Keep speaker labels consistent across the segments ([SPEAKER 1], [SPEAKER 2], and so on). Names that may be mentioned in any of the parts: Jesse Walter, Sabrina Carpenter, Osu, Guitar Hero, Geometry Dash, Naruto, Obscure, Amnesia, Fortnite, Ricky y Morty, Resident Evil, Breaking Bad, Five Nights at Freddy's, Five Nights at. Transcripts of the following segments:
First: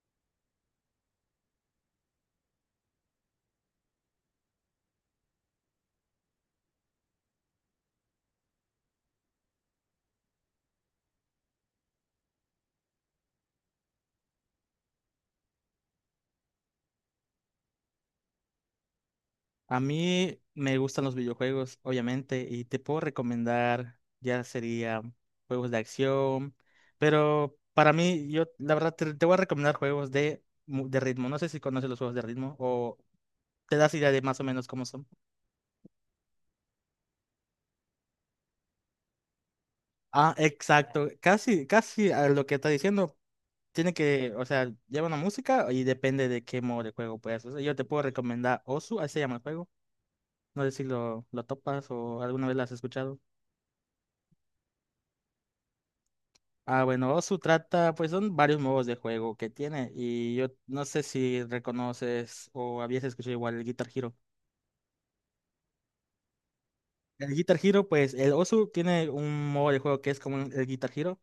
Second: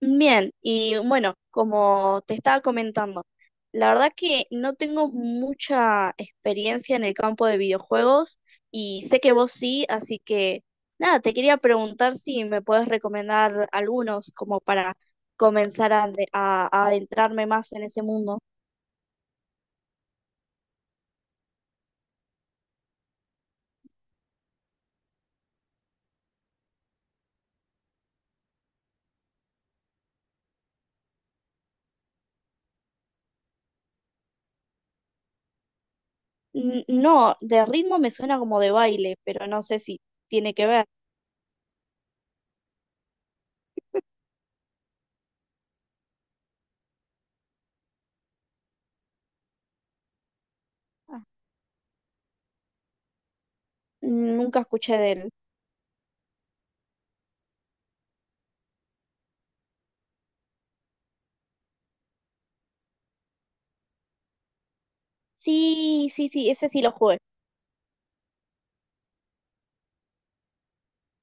[SPEAKER 1] Bien, y bueno, como te estaba comentando, la verdad que no tengo mucha experiencia en el campo de videojuegos y sé que vos sí, así que nada, te quería preguntar si me puedes recomendar algunos como para comenzar a adentrarme más en ese mundo.
[SPEAKER 2] A mí me gustan los videojuegos, obviamente, y te puedo recomendar, ya sería juegos de acción, pero para mí, yo la verdad te voy a recomendar juegos de, de ritmo. No sé si conoces los juegos de ritmo o te das idea de más o menos cómo son.
[SPEAKER 1] N- No, de ritmo me suena como de baile, pero no sé si
[SPEAKER 2] Ah,
[SPEAKER 1] tiene que ver.
[SPEAKER 2] exacto, casi, casi a lo que está diciendo. Tiene que, o sea, lleva una música y depende de qué modo de juego puedas. O sea, yo te puedo recomendar Osu, así se llama el juego. No sé si
[SPEAKER 1] Ah,
[SPEAKER 2] lo topas o alguna vez lo has escuchado.
[SPEAKER 1] nunca escuché de él.
[SPEAKER 2] Ah, bueno, Osu trata, pues son varios modos de juego que tiene y yo no sé si reconoces o habías escuchado igual el Guitar Hero.
[SPEAKER 1] Sí, sí, sí, ese sí lo jugué.
[SPEAKER 2] El Guitar Hero, pues el Osu tiene un modo de juego que es como el Guitar Hero.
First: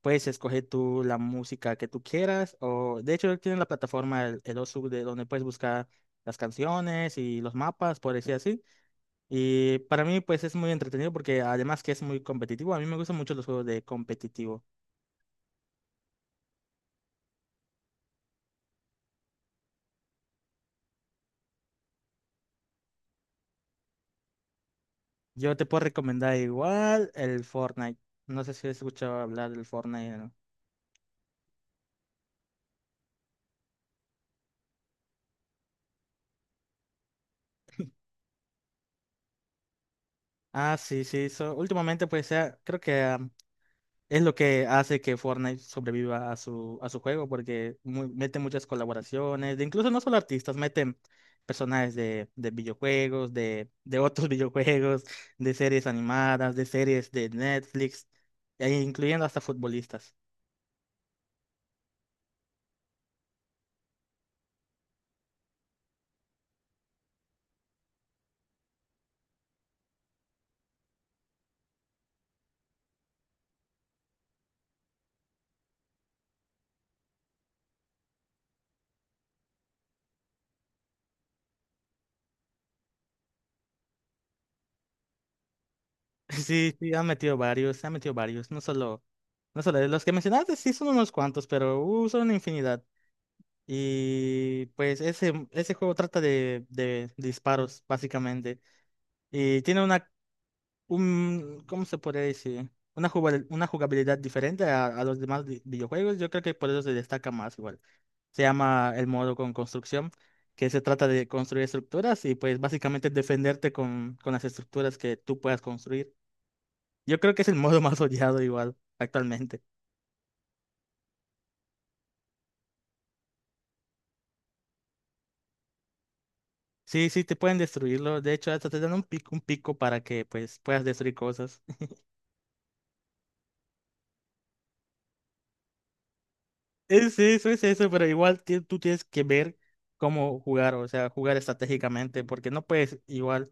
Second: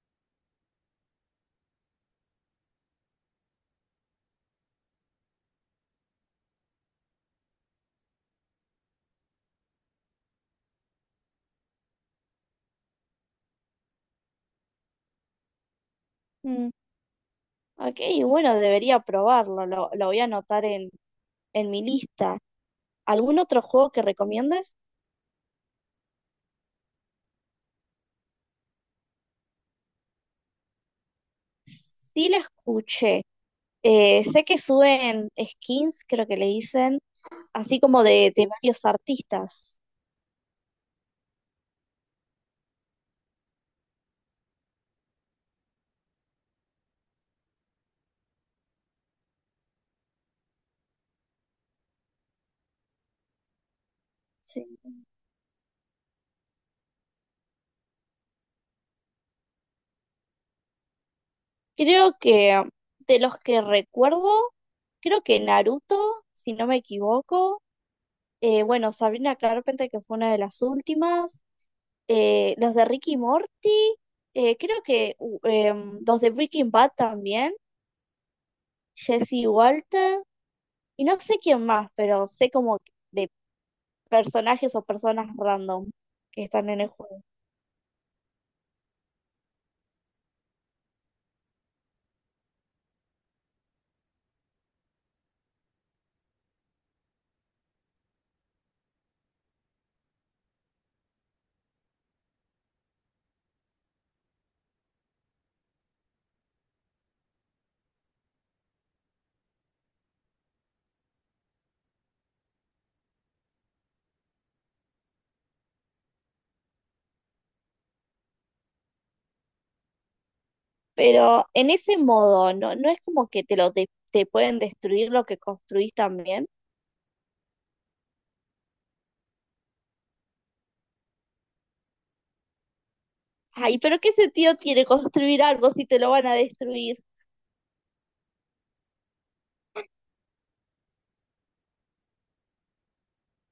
[SPEAKER 2] Puedes escoger tú la música que tú quieras o de hecho tiene la plataforma el Osu de donde puedes buscar las canciones y los mapas, por decir así. Y para mí pues es muy entretenido porque además que es muy competitivo, a mí me gustan mucho los juegos de competitivo.
[SPEAKER 1] Ok, bueno, debería probarlo, lo voy a anotar en mi lista. ¿Algún otro juego que recomiendas?
[SPEAKER 2] Yo te puedo recomendar igual el Fortnite. No sé si has escuchado hablar del Fortnite, ¿no?
[SPEAKER 1] Sí, lo escuché. Sé que suben skins, creo que le dicen, así como de varios artistas.
[SPEAKER 2] Ah, sí, sí. Últimamente, pues, sea, creo que es lo que hace que Fortnite sobreviva a a su juego, porque mete muchas colaboraciones, de incluso no solo artistas, meten personajes de videojuegos, de otros
[SPEAKER 1] Sí.
[SPEAKER 2] videojuegos, de series animadas, de series de Netflix, e incluyendo hasta futbolistas.
[SPEAKER 1] Creo que de los que recuerdo, creo que Naruto, si no me equivoco. Bueno, Sabrina Carpenter, que fue una de las últimas. Los de Ricky y Morty. Los de Breaking Bad también. Jesse Walter y no sé quién más, pero sé como de personajes o personas random que están
[SPEAKER 2] Sí,
[SPEAKER 1] en el
[SPEAKER 2] sí,
[SPEAKER 1] juego.
[SPEAKER 2] han metido varios, no solo, los que mencionaste sí son unos cuantos, pero son una infinidad. Y pues ese juego trata de disparos, básicamente. Y tiene una, un, ¿cómo se podría decir? Una una jugabilidad diferente a los demás videojuegos. Yo creo que por eso se destaca más igual. Se llama el modo con construcción, que se trata de construir estructuras y pues básicamente defenderte con las estructuras que tú puedas construir. Yo creo que es el modo más odiado igual actualmente.
[SPEAKER 1] Pero en ese modo, no, no es como que te pueden destruir lo que construís también.
[SPEAKER 2] Sí, sí, te pueden destruirlo. De hecho, hasta te dan un pico para que pues puedas destruir cosas.
[SPEAKER 1] Ay, pero ¿qué sentido tiene construir algo si te lo van a destruir?
[SPEAKER 2] Es sí, eso, es eso, pero igual tú tienes que ver cómo jugar, o sea, jugar estratégicamente, porque no puedes igual.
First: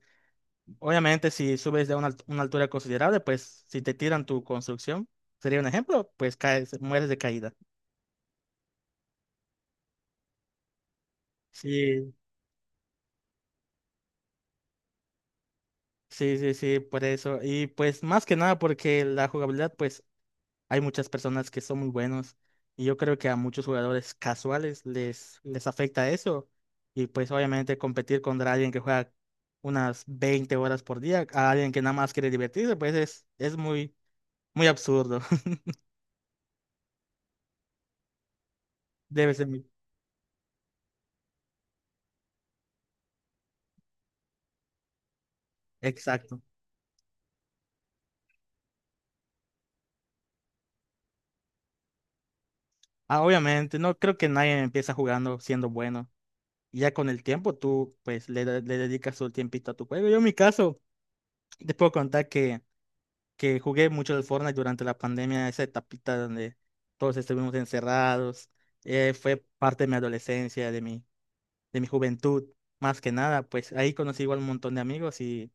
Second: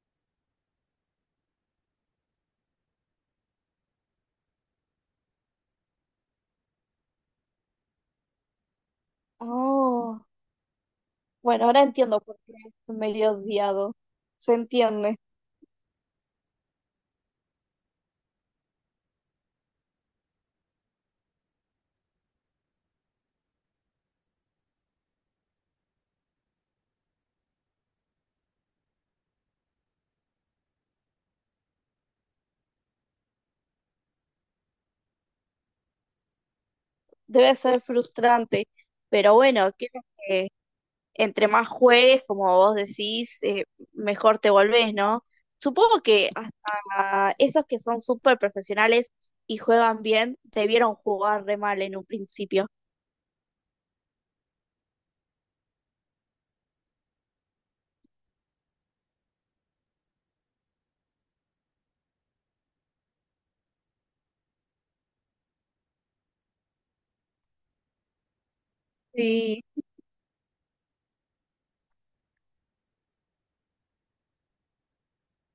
[SPEAKER 2] Obviamente, si subes de una, una altura considerable, pues si te tiran tu construcción, sería un ejemplo, pues caes, mueres de caída.
[SPEAKER 1] Oh, bueno, ahora
[SPEAKER 2] Sí,
[SPEAKER 1] entiendo por qué es medio odiado. Se entiende.
[SPEAKER 2] sí, sí, sí, por eso. Y pues más que nada porque la jugabilidad, pues hay muchas personas que son muy buenos y yo creo que a muchos jugadores casuales les afecta eso. Y pues obviamente competir contra alguien que juega unas 20 horas por día, a alguien que nada más quiere divertirse, pues es muy, muy absurdo.
[SPEAKER 1] Debe ser frustrante.
[SPEAKER 2] Debe
[SPEAKER 1] Pero
[SPEAKER 2] ser muy...
[SPEAKER 1] bueno, creo que entre más juegues, como vos decís, mejor te volvés, ¿no? Supongo que
[SPEAKER 2] Exacto.
[SPEAKER 1] hasta esos que son súper profesionales y juegan bien, debieron jugar re mal en un principio.
[SPEAKER 2] Ah, obviamente, no creo que nadie empieza jugando siendo bueno. Y ya con el tiempo tú pues le, le dedicas tu tiempito a tu juego. Yo en mi caso, te puedo contar que jugué mucho el Fortnite durante la pandemia, esa etapita donde todos estuvimos encerrados, fue
[SPEAKER 1] Sí,
[SPEAKER 2] parte de mi adolescencia, de mi juventud, más que nada, pues ahí conocí igual un montón de amigos y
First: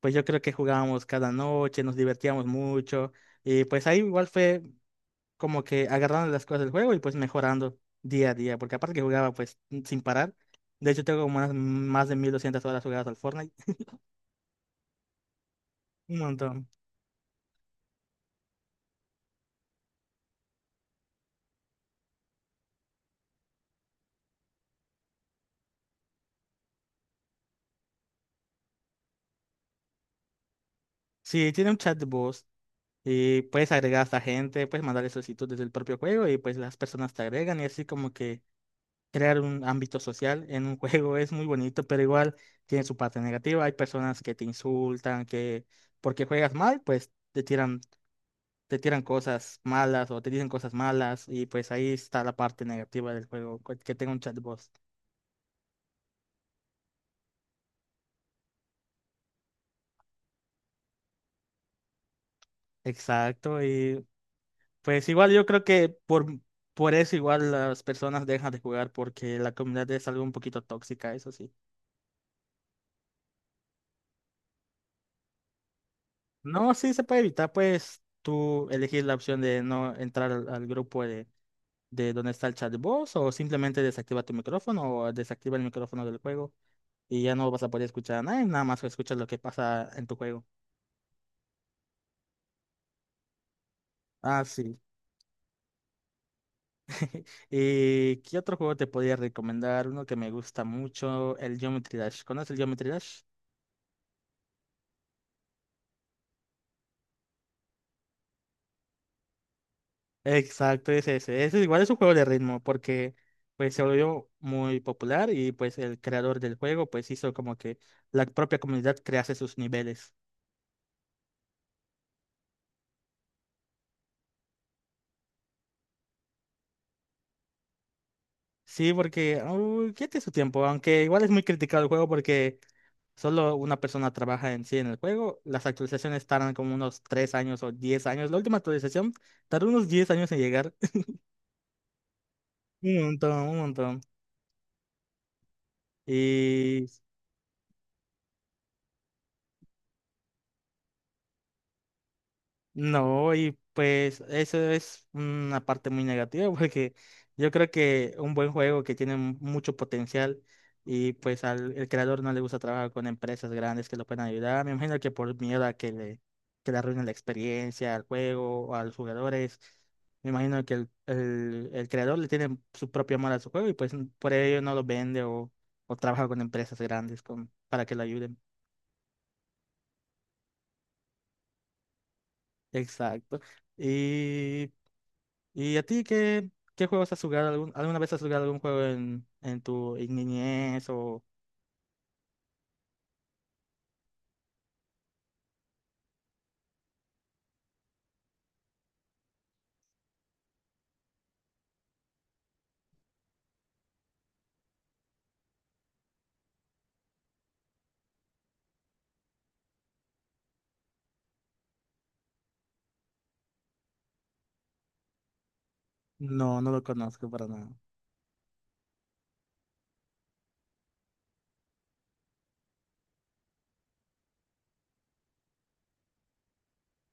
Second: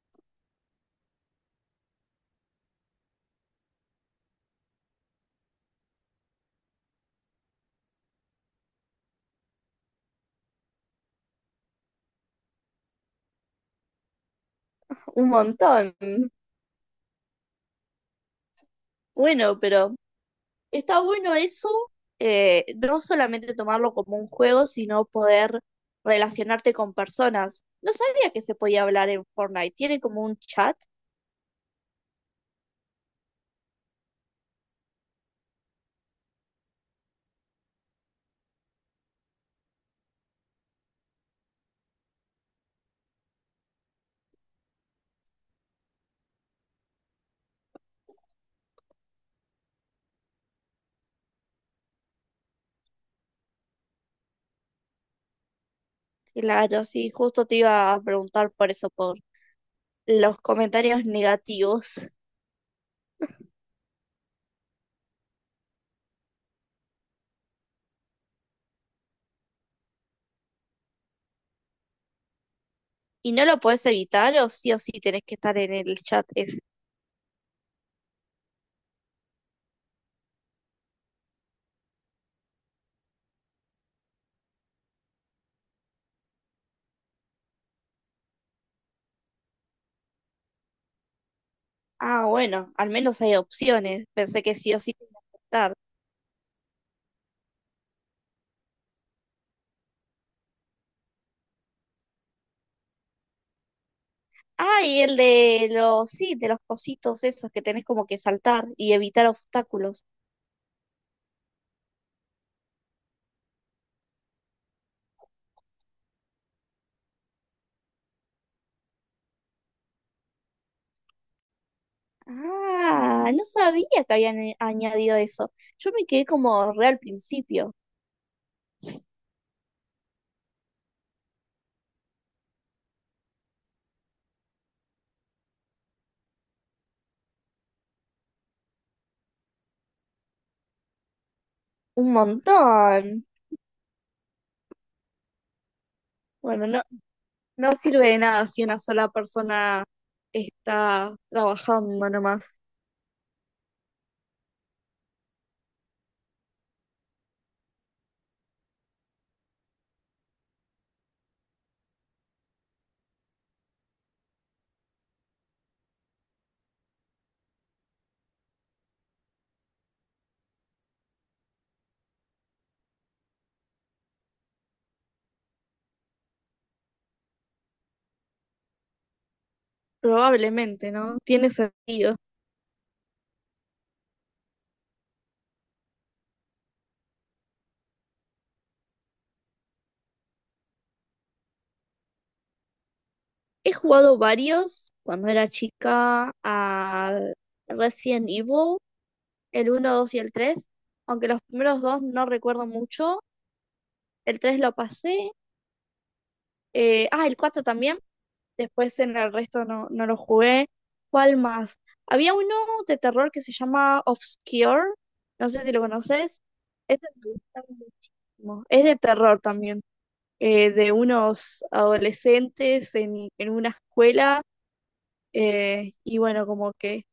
[SPEAKER 2] pues yo creo que jugábamos cada noche, nos divertíamos mucho y pues ahí igual fue como que agarrando las cosas del juego y pues mejorando día a día, porque aparte que jugaba pues sin parar, de hecho tengo como más de 1.200 horas jugadas al Fortnite,
[SPEAKER 1] un montón.
[SPEAKER 2] un montón.
[SPEAKER 1] Bueno, pero está bueno eso, no solamente tomarlo como un juego, sino poder relacionarte con personas. No sabía que se podía hablar en Fortnite. ¿Tiene como un chat?
[SPEAKER 2] Sí, tiene un chat de voz. Y puedes agregar a esta gente, puedes mandarle solicitud desde el propio juego y pues las personas te agregan y así como que crear un ámbito social en un juego es muy bonito, pero igual tiene su parte negativa. Hay personas que te insultan, que porque juegas mal, pues te tiran cosas malas o te dicen cosas malas y pues ahí está la parte negativa del juego, que tenga un chatbot.
[SPEAKER 1] Claro, sí, justo te iba a preguntar por eso, por los comentarios negativos
[SPEAKER 2] Exacto, y pues igual yo creo que por eso igual las personas dejan de jugar porque la comunidad es algo un poquito tóxica, eso sí.
[SPEAKER 1] y no lo podés evitar o sí tenés que estar en el chat. Es,
[SPEAKER 2] No, sí se puede evitar, pues tú elegir la opción de no entrar al grupo de donde está el chat de voz o simplemente desactiva tu micrófono o desactiva el micrófono del juego y ya no vas a poder escuchar a nadie, nada más escuchas lo que pasa en tu juego.
[SPEAKER 1] ah, bueno, al menos hay opciones.
[SPEAKER 2] Ah,
[SPEAKER 1] Pensé que sí
[SPEAKER 2] sí.
[SPEAKER 1] o sí tenés que estar.
[SPEAKER 2] ¿Y qué otro juego te podría recomendar? Uno que me gusta mucho, el Geometry Dash. ¿Conoces el Geometry Dash?
[SPEAKER 1] Ah, y el de los, sí, de los cositos esos que tenés como que saltar y evitar obstáculos.
[SPEAKER 2] Exacto, es ese. Ese igual es un juego de ritmo porque pues se volvió muy popular y pues el creador del juego pues hizo como que la propia comunidad crease sus niveles.
[SPEAKER 1] Ah, no sabía que habían añadido eso. Yo me quedé como re al principio.
[SPEAKER 2] Sí, porque uy, ya tiene su tiempo, aunque igual es muy criticado el juego porque solo una persona trabaja en sí en el juego. Las actualizaciones tardan como unos 3 años o 10 años. La última actualización tardó unos 10 años en llegar.
[SPEAKER 1] Un
[SPEAKER 2] Un
[SPEAKER 1] montón.
[SPEAKER 2] montón, un montón.
[SPEAKER 1] Bueno, no,
[SPEAKER 2] Y
[SPEAKER 1] no sirve de nada si una sola persona está trabajando nomás.
[SPEAKER 2] no, y pues eso es una parte muy negativa porque yo creo que un buen juego que tiene mucho potencial y pues al el creador no le gusta trabajar con empresas grandes que lo puedan ayudar. Me imagino que por miedo a que le arruinen la experiencia al juego o a los jugadores, me imagino que el creador le tiene su propio amor a su juego y pues por ello no lo vende o trabaja con empresas grandes con, para que lo ayuden.
[SPEAKER 1] Probablemente, ¿no? Tiene sentido.
[SPEAKER 2] Exacto. ¿Y ¿Y a ti qué juegos has jugado? Alguna vez has jugado algún juego en tu niñez o...?
[SPEAKER 1] He jugado varios cuando era chica a Resident Evil, el uno 2 y el tres, aunque los primeros dos no recuerdo mucho. El tres lo pasé, el 4 también, después en el resto no, no lo jugué. ¿Cuál más? Había uno de terror que se llama Obscure, no sé si lo conoces.
[SPEAKER 2] No, no lo
[SPEAKER 1] Este
[SPEAKER 2] conozco
[SPEAKER 1] me
[SPEAKER 2] para
[SPEAKER 1] gusta
[SPEAKER 2] nada.
[SPEAKER 1] muchísimo. Es de terror también. De unos adolescentes en una escuela, y bueno, como que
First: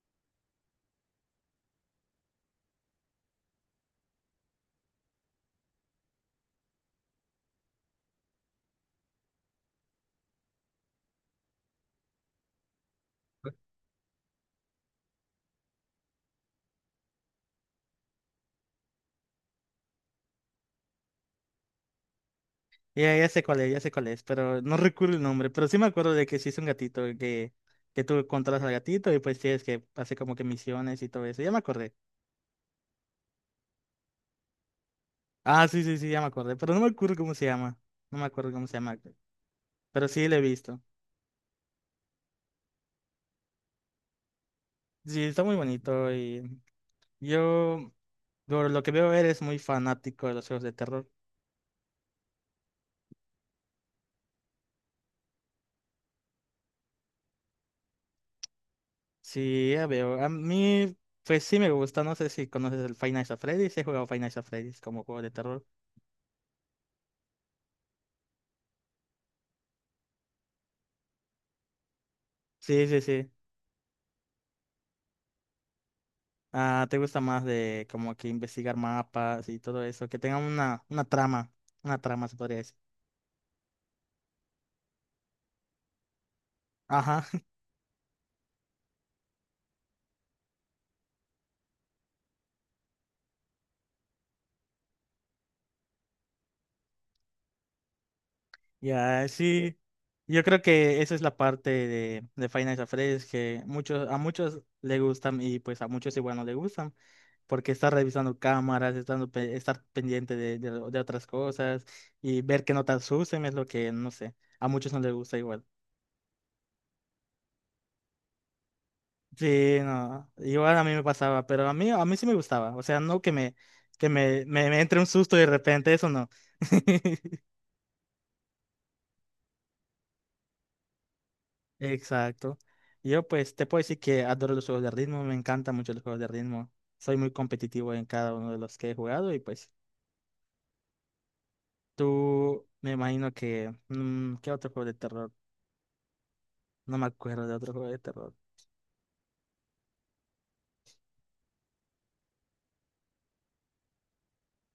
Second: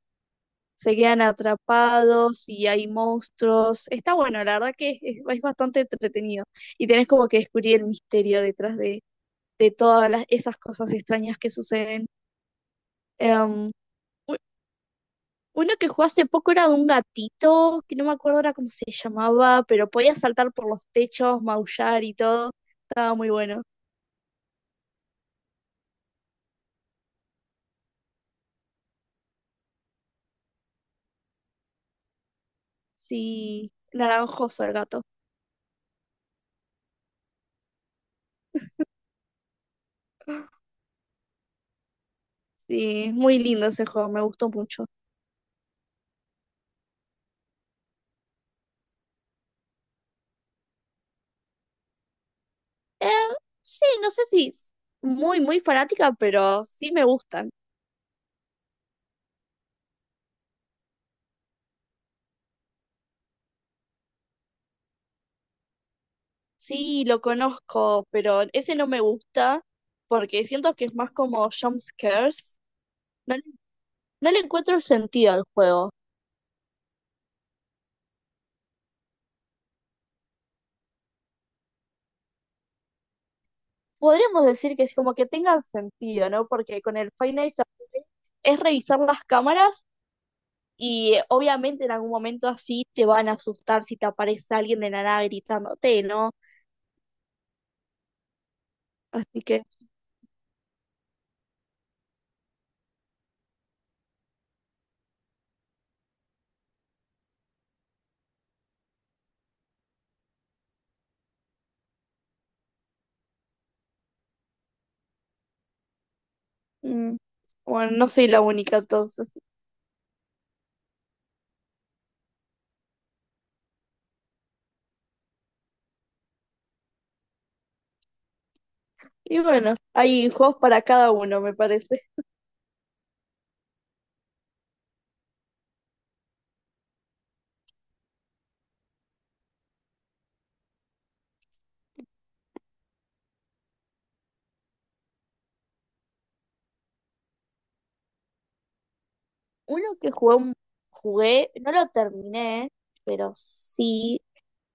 [SPEAKER 1] se quedan atrapados y hay monstruos. Está bueno, la verdad que es bastante entretenido y tenés como que descubrir el misterio de todas esas cosas extrañas que suceden. Em, u- Uno que jugó hace poco era de un gatito, que no me acuerdo ahora cómo se llamaba, pero podía saltar por los techos, maullar y todo.
[SPEAKER 2] Ya,
[SPEAKER 1] Estaba
[SPEAKER 2] ya
[SPEAKER 1] muy
[SPEAKER 2] sé cuál
[SPEAKER 1] bueno.
[SPEAKER 2] es, ya sé cuál es, pero no recuerdo el nombre. Pero sí me acuerdo de que sí es un gatito, que tú controlas al gatito y pues tienes que hacer como que misiones y todo eso. Ya me acordé.
[SPEAKER 1] Sí, naranjoso el gato.
[SPEAKER 2] Ah, sí, sí, sí, ya me acordé, pero no me acuerdo cómo se llama. No me acuerdo cómo se llama. Pero sí lo he visto.
[SPEAKER 1] Sí, es muy lindo ese juego, me gustó mucho.
[SPEAKER 2] Sí, está muy bonito y yo, por lo que veo, eres muy fanático de los juegos de terror.
[SPEAKER 1] Eh, sí, no sé si es muy fanática, pero sí me gustan.
[SPEAKER 2] Sí, ya veo. A mí, pues sí me gusta. No sé si conoces el Five Nights at Freddy's. Sí, he jugado Five Nights at Freddy's como juego de terror.
[SPEAKER 1] Sí, lo conozco, pero ese no me gusta porque siento que es más como jump scares.
[SPEAKER 2] Sí, sí, sí.
[SPEAKER 1] No, le no le encuentro el sentido al juego.
[SPEAKER 2] Ah, ¿te gusta más de como que investigar mapas y todo eso? Que tenga una trama. Una trama, se podría decir.
[SPEAKER 1] Podríamos decir que es como que tenga sentido, ¿no? Porque con el
[SPEAKER 2] Ajá.
[SPEAKER 1] Five Nights at- es revisar las cámaras y obviamente en algún momento así te van a asustar si te aparece alguien de la nada gritándote, ¿no?
[SPEAKER 2] Ya,
[SPEAKER 1] Así que
[SPEAKER 2] sí. Yo creo que esa es la parte de Five Nights at Freddy's que muchos, a muchos le gustan y pues a muchos igual no le gustan. Porque estar revisando cámaras, estar pendiente de otras cosas y ver que no te asusten es lo que, no sé, a muchos no les gusta igual.
[SPEAKER 1] mm, bueno, no soy la única entonces.
[SPEAKER 2] Sí, no, igual a mí me pasaba, pero a mí sí me gustaba, o sea, no que me, me entre un susto y de repente, eso no.
[SPEAKER 1] Y bueno, hay juegos para cada uno, me parece.
[SPEAKER 2] Exacto. Yo pues te puedo decir que adoro los juegos de ritmo, me encantan mucho los juegos de ritmo. Soy muy competitivo en cada uno de los que he jugado y pues tú me imagino que... mm, ¿Qué otro juego de terror? No me acuerdo de otro juego de terror.
[SPEAKER 1] Uno que jugué, un- Jugué, no lo terminé, pero sí,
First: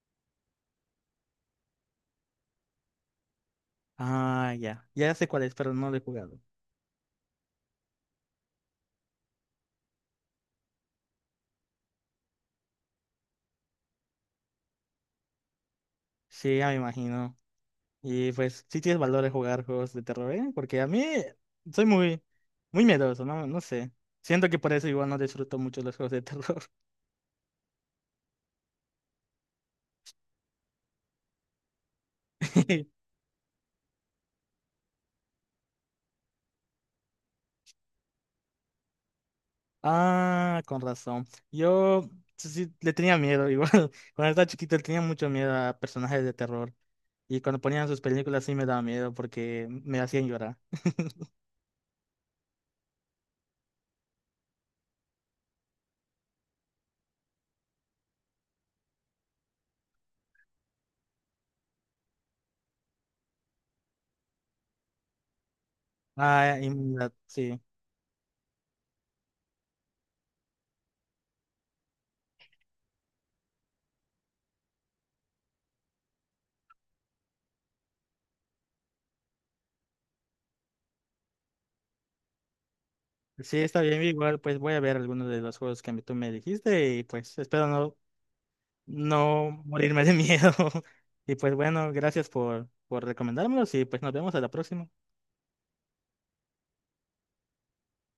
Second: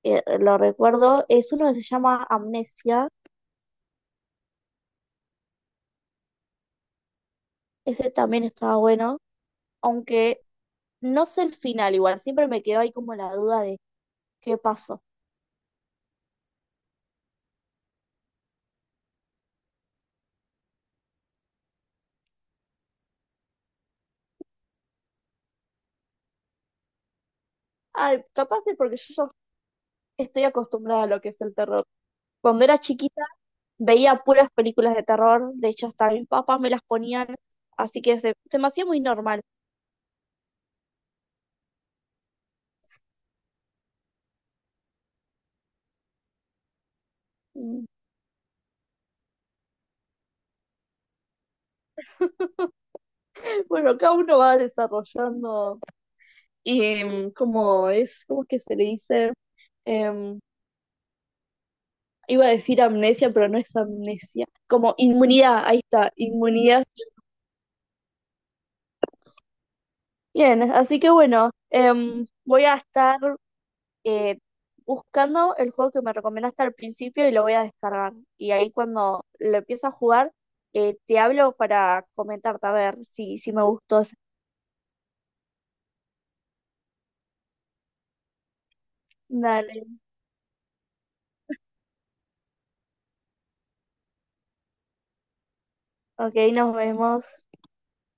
[SPEAKER 1] lo recuerdo, es uno que se llama Amnesia.
[SPEAKER 2] Ah, ya. Ya sé cuál es, pero no lo he jugado.
[SPEAKER 1] Ese también estaba bueno, aunque no sé el final igual, siempre me quedó ahí como la duda de qué pasó.
[SPEAKER 2] Sí, ya me imagino. Y pues sí tienes valor de jugar juegos de terror, ¿eh? Porque a mí soy muy, muy miedoso, ¿no? No sé. Siento que por eso igual no disfruto mucho los juegos de terror.
[SPEAKER 1] Ay, capaz que porque yo ya estoy acostumbrada a lo que es el terror. Cuando era chiquita veía puras películas de terror, de hecho hasta mis papás me las ponían, así que se me hacía muy normal.
[SPEAKER 2] Ah, con razón. Yo sí sí, le tenía miedo igual. Cuando estaba chiquito le tenía mucho miedo a personajes de terror. Y cuando
[SPEAKER 1] Mm.
[SPEAKER 2] ponían sus películas sí me daba miedo porque me hacían llorar.
[SPEAKER 1] Bueno, cada uno va desarrollando como es, ¿cómo es que se le dice? Em, Iba a decir amnesia, pero no es amnesia, como inmunidad, ahí está,
[SPEAKER 2] Ah,
[SPEAKER 1] inmunidad.
[SPEAKER 2] inmunidad, sí.
[SPEAKER 1] Bien, así que bueno, voy a estar eh, buscando el juego que me recomendaste al principio y lo voy a descargar. Y ahí cuando lo empiece a jugar, te hablo para comentarte a ver si
[SPEAKER 2] Sí,
[SPEAKER 1] me
[SPEAKER 2] está
[SPEAKER 1] gustó.
[SPEAKER 2] bien, igual pues voy a ver algunos de los juegos que tú me dijiste y pues espero no, no
[SPEAKER 1] Dale,
[SPEAKER 2] morirme de miedo. Y pues bueno, gracias por recomendármelos y pues nos vemos a la próxima.
[SPEAKER 1] ok, nos vemos.